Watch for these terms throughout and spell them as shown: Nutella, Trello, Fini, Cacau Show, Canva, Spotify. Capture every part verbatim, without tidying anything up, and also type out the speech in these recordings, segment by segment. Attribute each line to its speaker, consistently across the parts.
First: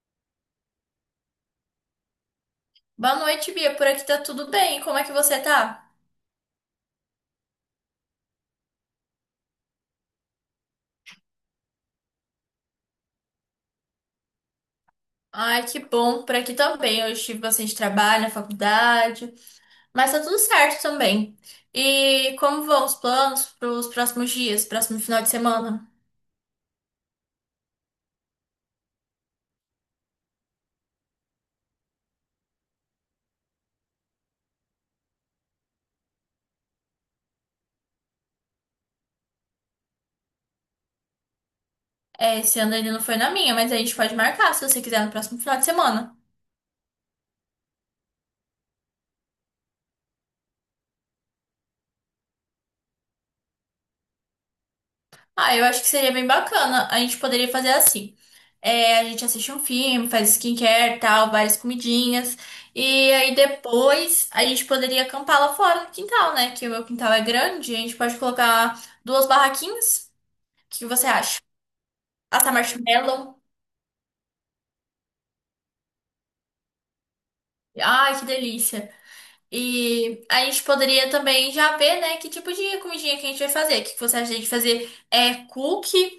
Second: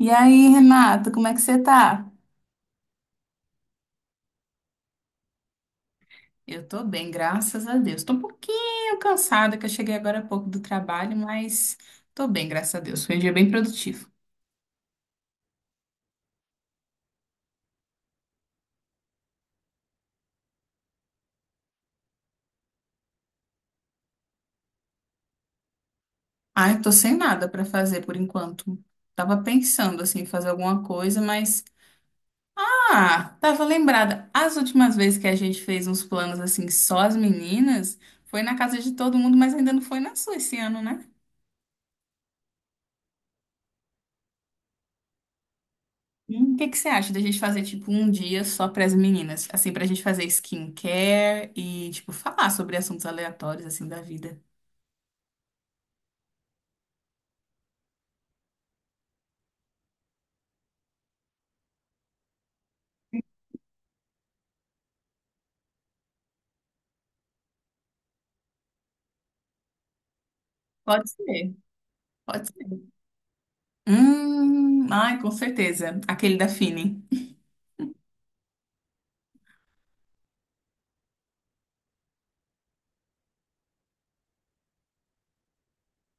Speaker 1: E aí, Renata, como é que você tá?
Speaker 2: Boa noite, Bia. Por aqui tá tudo bem. Como é que você tá?
Speaker 1: Eu tô bem, graças a Deus. Tô um pouquinho cansada, que eu cheguei agora há pouco do trabalho, mas tô bem, graças a Deus. Foi um dia bem produtivo.
Speaker 2: Ai, que bom. Por aqui também. Eu tive bastante trabalho na faculdade, mas tá tudo certo também. E como vão os planos para os próximos dias, próximo final de semana?
Speaker 1: Ah, eu tô sem nada pra fazer por enquanto. Tava pensando, assim, em fazer alguma coisa, mas... Ah, tava lembrada. As últimas vezes que a gente fez uns planos, assim, só as meninas, foi na casa de todo mundo, mas ainda não foi na sua esse ano, né?
Speaker 2: É, esse ano ainda não foi na minha, mas a gente pode marcar se você quiser no próximo final de semana.
Speaker 1: Hum, o que que você acha da gente fazer, tipo, um dia só para as meninas? Assim, pra gente fazer skincare e, tipo, falar sobre assuntos aleatórios, assim, da vida.
Speaker 2: Ah, eu acho que seria bem bacana. A gente poderia fazer assim. É, a gente assiste um filme, faz skincare, tal, várias comidinhas. E aí depois a gente poderia acampar lá fora no quintal, né? Que o meu quintal é grande. A gente pode colocar duas barraquinhas. O que você
Speaker 1: Pode
Speaker 2: acha?
Speaker 1: ser, pode
Speaker 2: Assar
Speaker 1: ser.
Speaker 2: marshmallow.
Speaker 1: Hum, ai, com certeza. Aquele da Fini.
Speaker 2: Ai, que delícia. E a gente poderia também já ver, né, que tipo de comidinha que a gente vai fazer. O que que você acha de a gente fazer? É cookie,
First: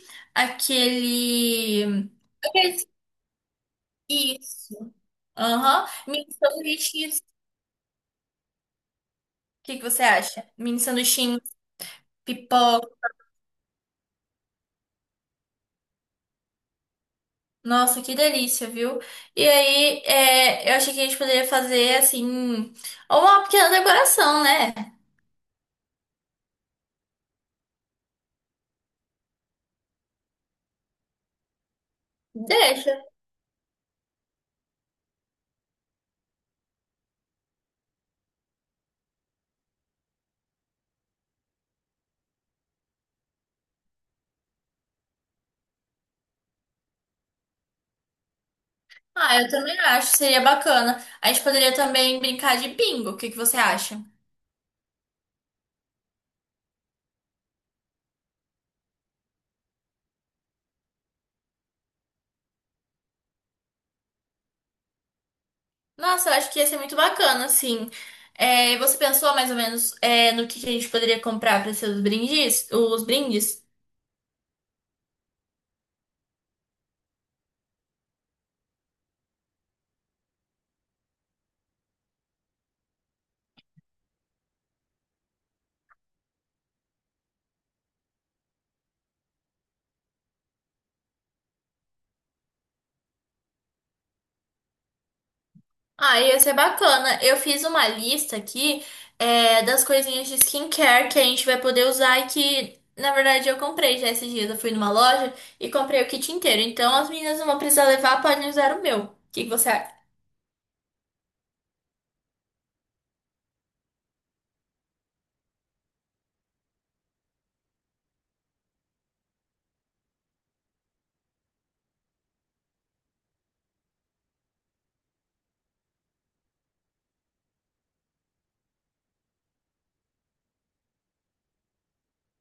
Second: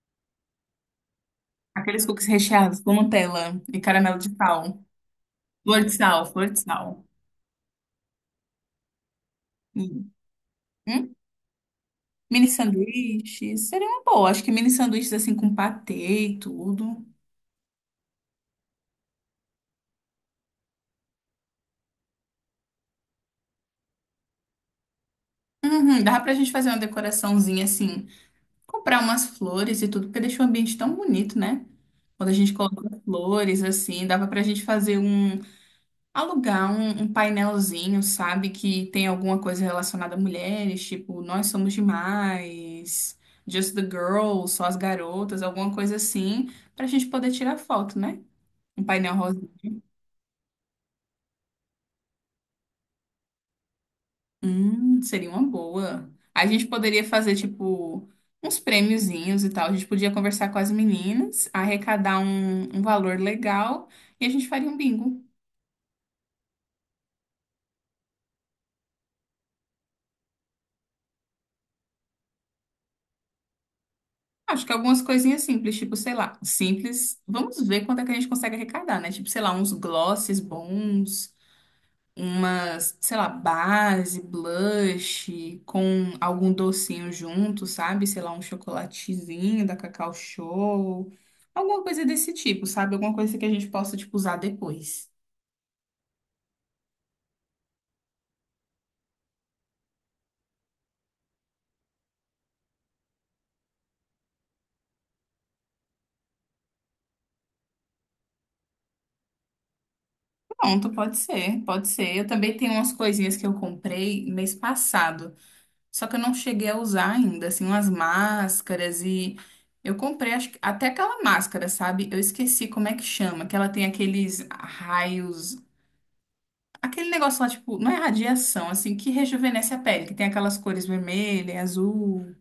Speaker 1: Aqueles
Speaker 2: aquele.
Speaker 1: cookies recheados com Nutella e caramelo de sal.
Speaker 2: Isso.
Speaker 1: Flor
Speaker 2: Aham.
Speaker 1: de sal,
Speaker 2: Mini
Speaker 1: flor de sal.
Speaker 2: sanduíches. O que que você
Speaker 1: Hum.
Speaker 2: acha? Mini
Speaker 1: Hum?
Speaker 2: sanduíchinhos,
Speaker 1: Mini
Speaker 2: pipoca.
Speaker 1: sanduíches. Seria uma boa. Acho que mini sanduíches, assim, com patê e tudo.
Speaker 2: Nossa, que delícia, viu? E aí, é, eu achei que a gente poderia fazer, assim, uma pequena decoração, né?
Speaker 1: Uhum, dá pra gente fazer uma decoraçãozinha, assim, comprar umas flores e tudo, porque deixa o ambiente tão bonito, né? Quando a gente coloca
Speaker 2: Deixa.
Speaker 1: flores assim, dava pra gente fazer um, alugar um, um painelzinho, sabe? Que tem alguma coisa relacionada a mulheres, tipo, nós somos demais, just the girls, só as garotas, alguma coisa assim, pra gente poder tirar foto, né? Um painel
Speaker 2: Ah,
Speaker 1: rosa.
Speaker 2: eu também acho, seria bacana. A gente poderia também brincar de bingo. O que que você acha?
Speaker 1: Hum, seria uma boa. A gente poderia fazer, tipo, uns prêmiozinhos e tal. A gente podia conversar com as meninas, arrecadar um, um valor legal e a gente faria um bingo.
Speaker 2: Nossa, eu acho que ia ser muito bacana, assim. É, você pensou mais ou menos, é, no que que a gente poderia comprar para ser os brindes? Os brindes?
Speaker 1: Acho que algumas coisinhas simples, tipo, sei lá, simples. Vamos ver quanto é que a gente consegue arrecadar, né? Tipo, sei lá, uns glosses bons, umas, sei lá, base, blush, com algum docinho junto, sabe? Sei lá, um chocolatezinho da Cacau Show, alguma coisa desse tipo, sabe? Alguma coisa que a gente possa, tipo, usar depois.
Speaker 2: Ah, ia ser bacana. Eu fiz uma lista aqui, é, das coisinhas de skincare que a gente vai poder usar e que, na verdade, eu comprei já esses dias. Eu fui numa loja e comprei o kit inteiro. Então, as meninas não vão precisar levar, podem usar o meu. O que que você acha?
Speaker 1: Pronto, pode ser, pode ser. Eu também tenho umas coisinhas que eu comprei mês passado, só que eu não cheguei a usar ainda, assim, umas máscaras e eu comprei acho que- até aquela máscara, sabe? Eu esqueci como é que chama, que ela tem aqueles raios. Aquele negócio lá, tipo, não é radiação, assim, que rejuvenesce a pele, que tem aquelas cores vermelha, azul,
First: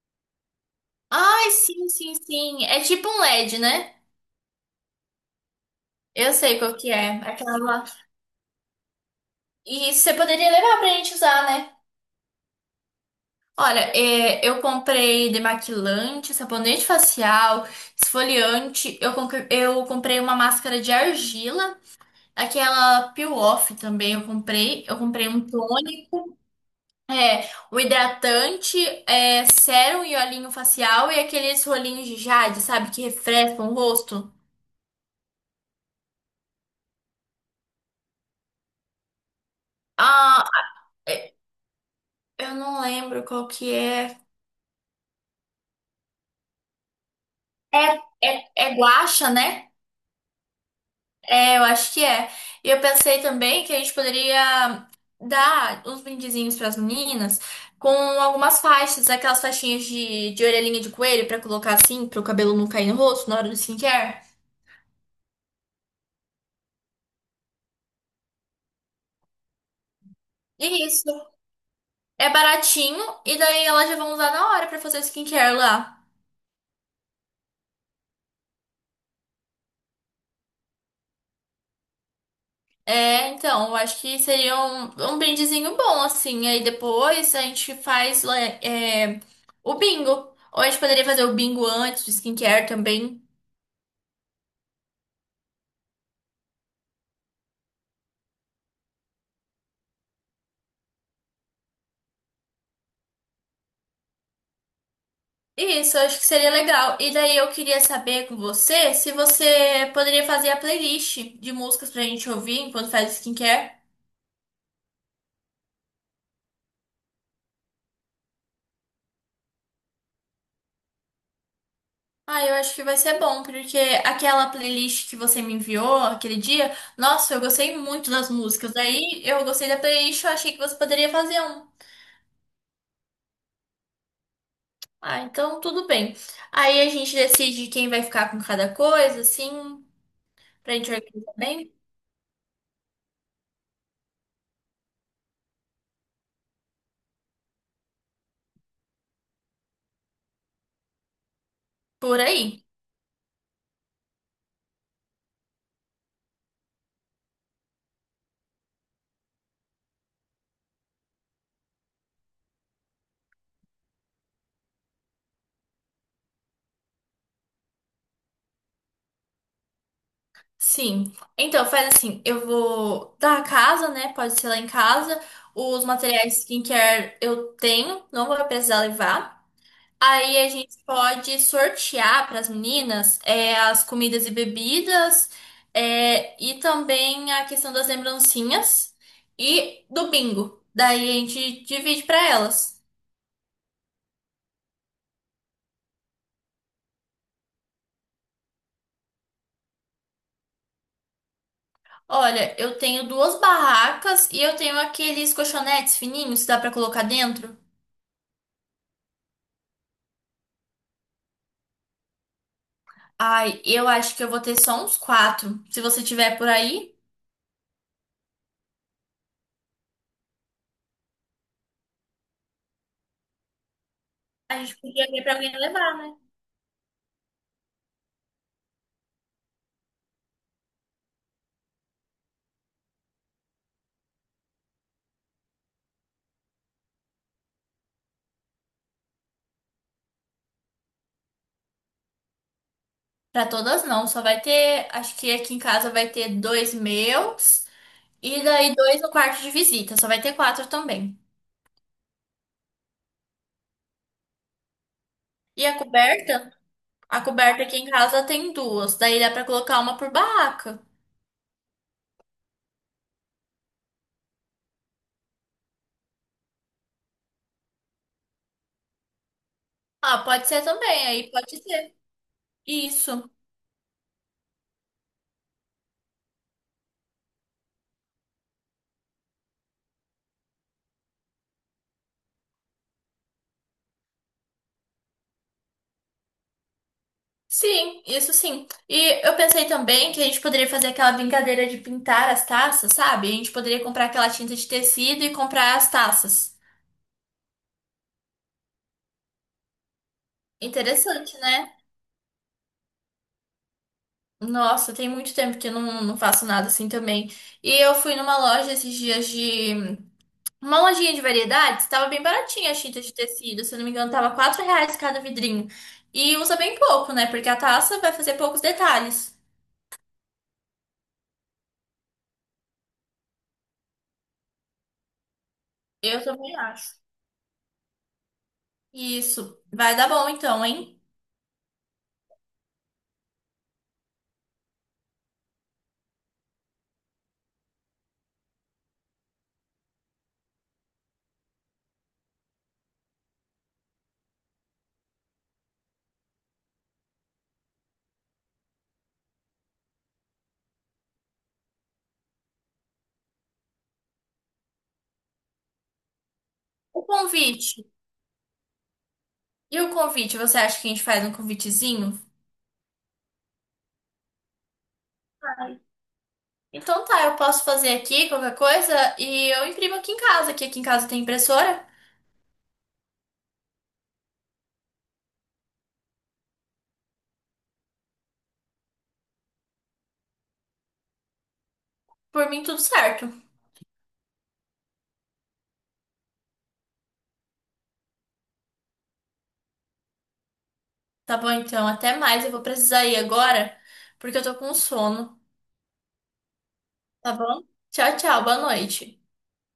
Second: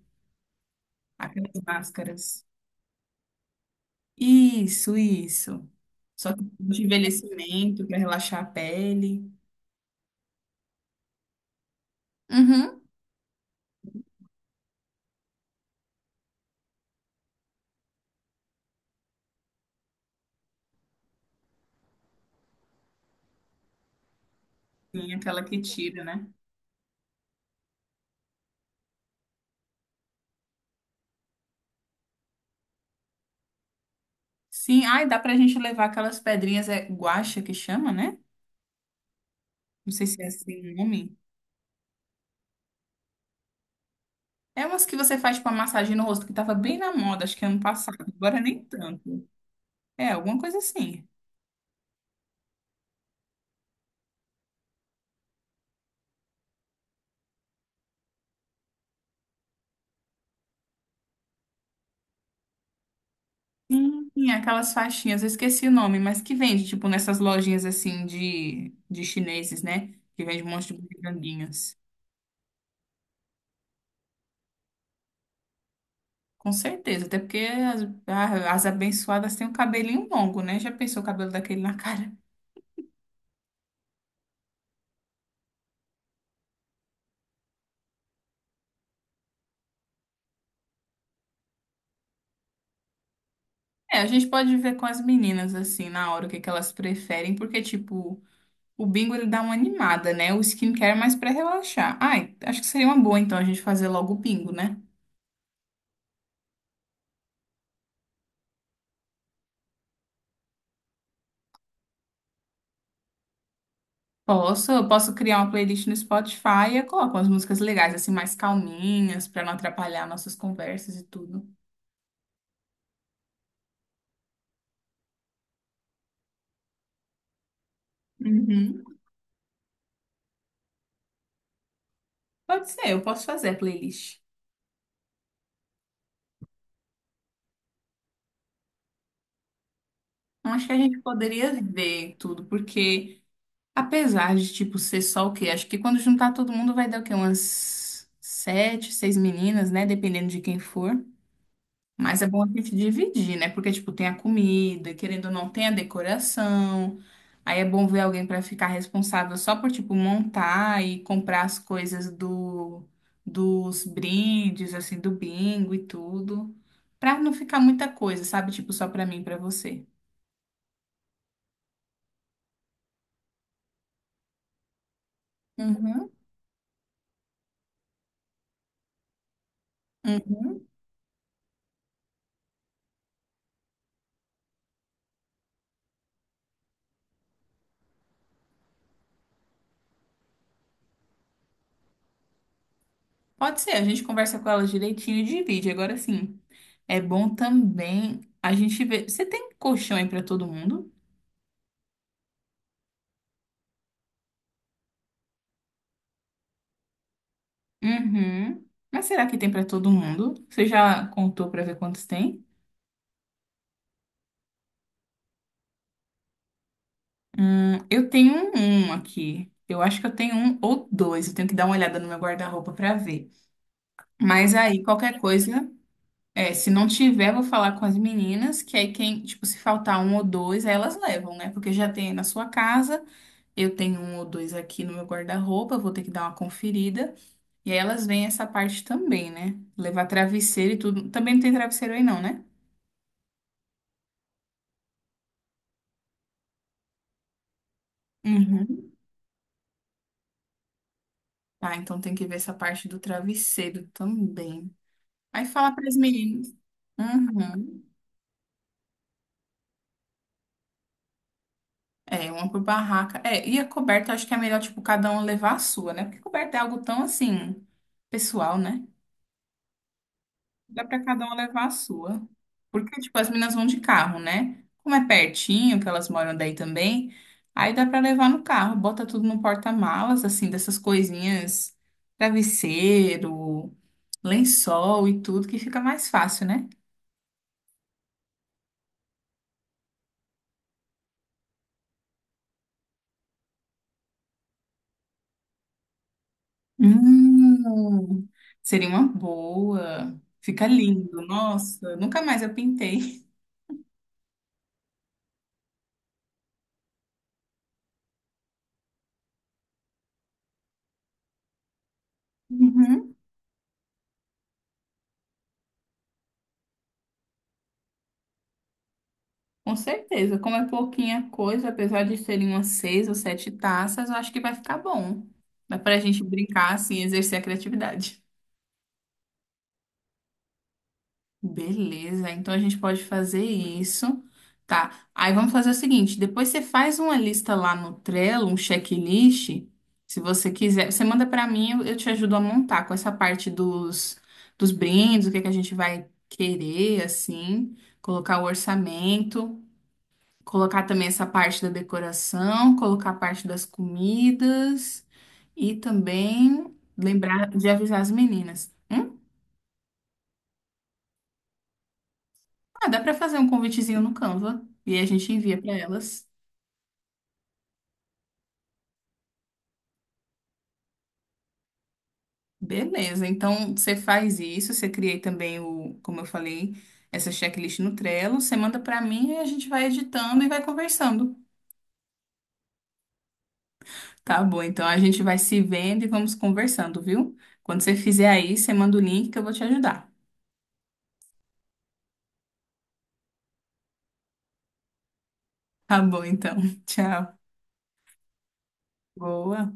Speaker 2: Ai,
Speaker 1: aquelas
Speaker 2: sim, sim,
Speaker 1: máscaras.
Speaker 2: sim. É tipo um L E D, né?
Speaker 1: Isso, isso.
Speaker 2: Eu
Speaker 1: Só que
Speaker 2: sei qual
Speaker 1: de
Speaker 2: que é. Aquela...
Speaker 1: envelhecimento, pra relaxar a pele.
Speaker 2: E você poderia levar pra gente usar, né?
Speaker 1: Uhum.
Speaker 2: Olha, é, eu comprei demaquilante, sabonete facial, esfoliante. Eu, conque- eu comprei uma máscara de argila. Aquela Peel Off também eu comprei. Eu
Speaker 1: Tem
Speaker 2: comprei
Speaker 1: aquela
Speaker 2: um
Speaker 1: que tira, né?
Speaker 2: tônico, é, um hidratante, é, sérum e olhinho facial e aqueles rolinhos de jade, sabe? Que refrescam o rosto.
Speaker 1: Sim, ai, dá pra gente levar aquelas pedrinhas, é guaxa que chama, né? Não sei se é
Speaker 2: Ah,
Speaker 1: assim o nome.
Speaker 2: é, eu não lembro qual que é.
Speaker 1: É umas que você faz, tipo, uma massagem no rosto, que tava bem na moda, acho que ano
Speaker 2: É,
Speaker 1: passado, agora
Speaker 2: é,
Speaker 1: nem
Speaker 2: é
Speaker 1: tanto.
Speaker 2: guaxa, né?
Speaker 1: É, alguma coisa assim.
Speaker 2: É, eu acho que é. E eu pensei também que a gente poderia dar uns brindezinhos para as meninas com algumas faixas, aquelas faixinhas de, de orelhinha de coelho para colocar assim, para o cabelo não cair no rosto na hora do skincare.
Speaker 1: Sim, aquelas faixinhas, eu esqueci o nome, mas que vende, tipo, nessas lojinhas assim de, de chineses, né? Que vende um monte de
Speaker 2: Isso.
Speaker 1: bugiganguinhas.
Speaker 2: É baratinho e daí elas já vão usar na hora pra fazer o skincare lá.
Speaker 1: Com certeza, até porque as, ah, as abençoadas têm um cabelinho longo, né? Já pensou o cabelo daquele na cara?
Speaker 2: É, então, eu acho que seria um, um brindezinho bom, assim. Aí depois a gente faz lá, é, o bingo. Ou a gente poderia fazer o bingo antes do skincare também.
Speaker 1: É, a gente pode ver com as meninas, assim, na hora, o que que elas preferem, porque, tipo, o bingo ele dá uma animada, né? O skincare é mais pra relaxar. Ai, acho que seria uma boa, então, a gente fazer logo o bingo, né?
Speaker 2: Isso, eu acho que seria legal. E daí eu queria saber com você se você poderia fazer a playlist de músicas pra gente ouvir enquanto faz o skincare.
Speaker 1: Posso, eu posso criar uma playlist no Spotify e eu coloco umas músicas legais, assim, mais calminhas, para não atrapalhar nossas conversas e tudo.
Speaker 2: Ah, eu acho que vai ser bom, porque aquela playlist que você me enviou aquele dia, nossa, eu gostei muito das músicas.
Speaker 1: Uhum.
Speaker 2: Daí eu gostei da playlist, eu achei que você poderia fazer um.
Speaker 1: Pode ser, eu posso fazer a playlist.
Speaker 2: Ah, então tudo bem. Aí a gente decide quem vai ficar com cada coisa, assim,
Speaker 1: Então, acho que
Speaker 2: pra
Speaker 1: a
Speaker 2: gente
Speaker 1: gente
Speaker 2: organizar
Speaker 1: poderia
Speaker 2: bem.
Speaker 1: ver tudo, porque apesar de, tipo, ser só o quê? Acho que quando juntar todo mundo vai dar o quê? Umas sete, seis meninas, né? Dependendo de quem for.
Speaker 2: Por
Speaker 1: Mas é bom a
Speaker 2: aí.
Speaker 1: gente dividir, né? Porque, tipo, tem a comida, querendo ou não, tem a decoração. Aí é bom ver alguém para ficar responsável só por, tipo, montar e comprar as coisas do, dos brindes, assim, do bingo e tudo. Pra não ficar muita coisa, sabe? Tipo, só pra mim e pra você.
Speaker 2: Sim. Então, faz assim, eu vou da casa, né? Pode ser lá em casa. Os
Speaker 1: Uhum,
Speaker 2: materiais skincare eu tenho, não vou precisar levar. Aí a
Speaker 1: uhum.
Speaker 2: gente pode sortear para as meninas é, as comidas e bebidas é, e também a questão das lembrancinhas e do bingo. Daí a gente divide para elas.
Speaker 1: Pode ser, a gente conversa com ela direitinho e divide. Agora sim, é bom também a gente ver. Você tem colchão aí pra todo mundo?
Speaker 2: Olha, eu tenho duas barracas e eu tenho aqueles colchonetes fininhos que dá para colocar dentro.
Speaker 1: Uhum. Mas será que tem para todo mundo? Você já contou para ver quantos tem?
Speaker 2: Ai, eu acho que eu vou ter só uns quatro. Se você tiver por aí,
Speaker 1: Hum, eu tenho um, um aqui. Eu acho que eu tenho um ou dois. Eu tenho que dar uma olhada no meu guarda-roupa para ver. Mas
Speaker 2: a gente
Speaker 1: aí,
Speaker 2: podia
Speaker 1: qualquer
Speaker 2: ver para alguém
Speaker 1: coisa,
Speaker 2: levar, né?
Speaker 1: é, se não tiver, vou falar com as meninas, que aí quem, tipo, se faltar um ou dois, aí elas levam, né? Porque já tem aí na sua casa. Eu tenho um ou dois aqui no meu guarda-roupa, eu vou ter que dar uma conferida. E aí elas veem essa parte também, né? Levar travesseiro e tudo. Também não tem travesseiro aí, não, né?
Speaker 2: Para todas não, só vai ter. Acho que aqui em casa vai ter dois meus. E daí
Speaker 1: Uhum.
Speaker 2: dois no quarto de visita, só vai ter quatro também.
Speaker 1: Ah, então tem que ver essa parte do travesseiro também. Aí
Speaker 2: E
Speaker 1: fala
Speaker 2: a
Speaker 1: para as meninas.
Speaker 2: coberta? A coberta aqui em
Speaker 1: Uhum.
Speaker 2: casa tem duas, daí dá pra colocar uma por barraca.
Speaker 1: É, uma por barraca. É, e a coberta, eu acho que é melhor, tipo, cada um levar a sua, né? Porque coberta é algo tão, assim, pessoal, né?
Speaker 2: Ah, pode ser
Speaker 1: Dá para
Speaker 2: também,
Speaker 1: cada
Speaker 2: aí
Speaker 1: um
Speaker 2: pode
Speaker 1: levar a
Speaker 2: ser.
Speaker 1: sua. Porque, tipo, as
Speaker 2: Isso.
Speaker 1: meninas vão de carro, né? Como é pertinho, que elas moram daí também, aí dá para levar no carro. Bota tudo no porta-malas, assim, dessas coisinhas, travesseiro, lençol e tudo, que fica mais fácil, né?
Speaker 2: Sim, isso sim. E eu pensei também que a gente poderia fazer aquela brincadeira de pintar as taças, sabe? A gente poderia comprar aquela tinta de tecido e comprar as taças.
Speaker 1: Hum, seria uma boa. Fica lindo.
Speaker 2: Interessante, né?
Speaker 1: Nossa, nunca mais eu pintei.
Speaker 2: Nossa, tem muito tempo que eu não, não faço nada assim também. E eu fui numa loja esses dias de uma lojinha de variedades, estava bem baratinha a Cheetos de
Speaker 1: Uhum,
Speaker 2: tecido, se eu não me engano, tava quatro reais cada vidrinho. E usa bem pouco, né? Porque a taça vai fazer poucos detalhes.
Speaker 1: com certeza. Como é pouquinha coisa, apesar de serem umas seis ou sete taças, eu acho que vai ficar bom. Dá pra
Speaker 2: Eu
Speaker 1: gente
Speaker 2: também
Speaker 1: brincar,
Speaker 2: acho.
Speaker 1: assim, exercer a criatividade.
Speaker 2: Isso. Vai dar bom então, hein?
Speaker 1: Beleza, então a gente pode fazer isso, tá? Aí vamos fazer o seguinte: depois você faz uma lista lá no Trello, um checklist, se você quiser. Você manda pra mim, eu eu te ajudo a montar com essa parte dos, dos brindes, o que é que a gente vai querer, assim, colocar o orçamento, colocar também essa parte da decoração, colocar a parte das comidas e também
Speaker 2: O
Speaker 1: lembrar de
Speaker 2: convite.
Speaker 1: avisar as meninas. Hum?
Speaker 2: E o convite, você acha que a gente faz um convitezinho?
Speaker 1: Ah, dá pra fazer um convitezinho no Canva e a gente envia pra elas.
Speaker 2: Então tá, eu posso fazer aqui qualquer coisa e eu imprimo aqui em casa, que aqui em casa tem impressora.
Speaker 1: Beleza, então você faz isso, você cria também o, como eu falei, essa checklist no Trello, você manda pra mim e a gente vai editando e vai conversando.
Speaker 2: Por mim, tudo certo.
Speaker 1: Tá bom, então a gente vai se vendo e vamos conversando, viu? Quando você fizer aí, você manda o link que eu vou te ajudar.
Speaker 2: Tá bom então, até mais. Eu vou precisar ir agora, porque eu tô com sono.
Speaker 1: Tá bom, então.
Speaker 2: Tá
Speaker 1: Tchau.
Speaker 2: bom? Tchau, tchau. Boa noite.
Speaker 1: Boa.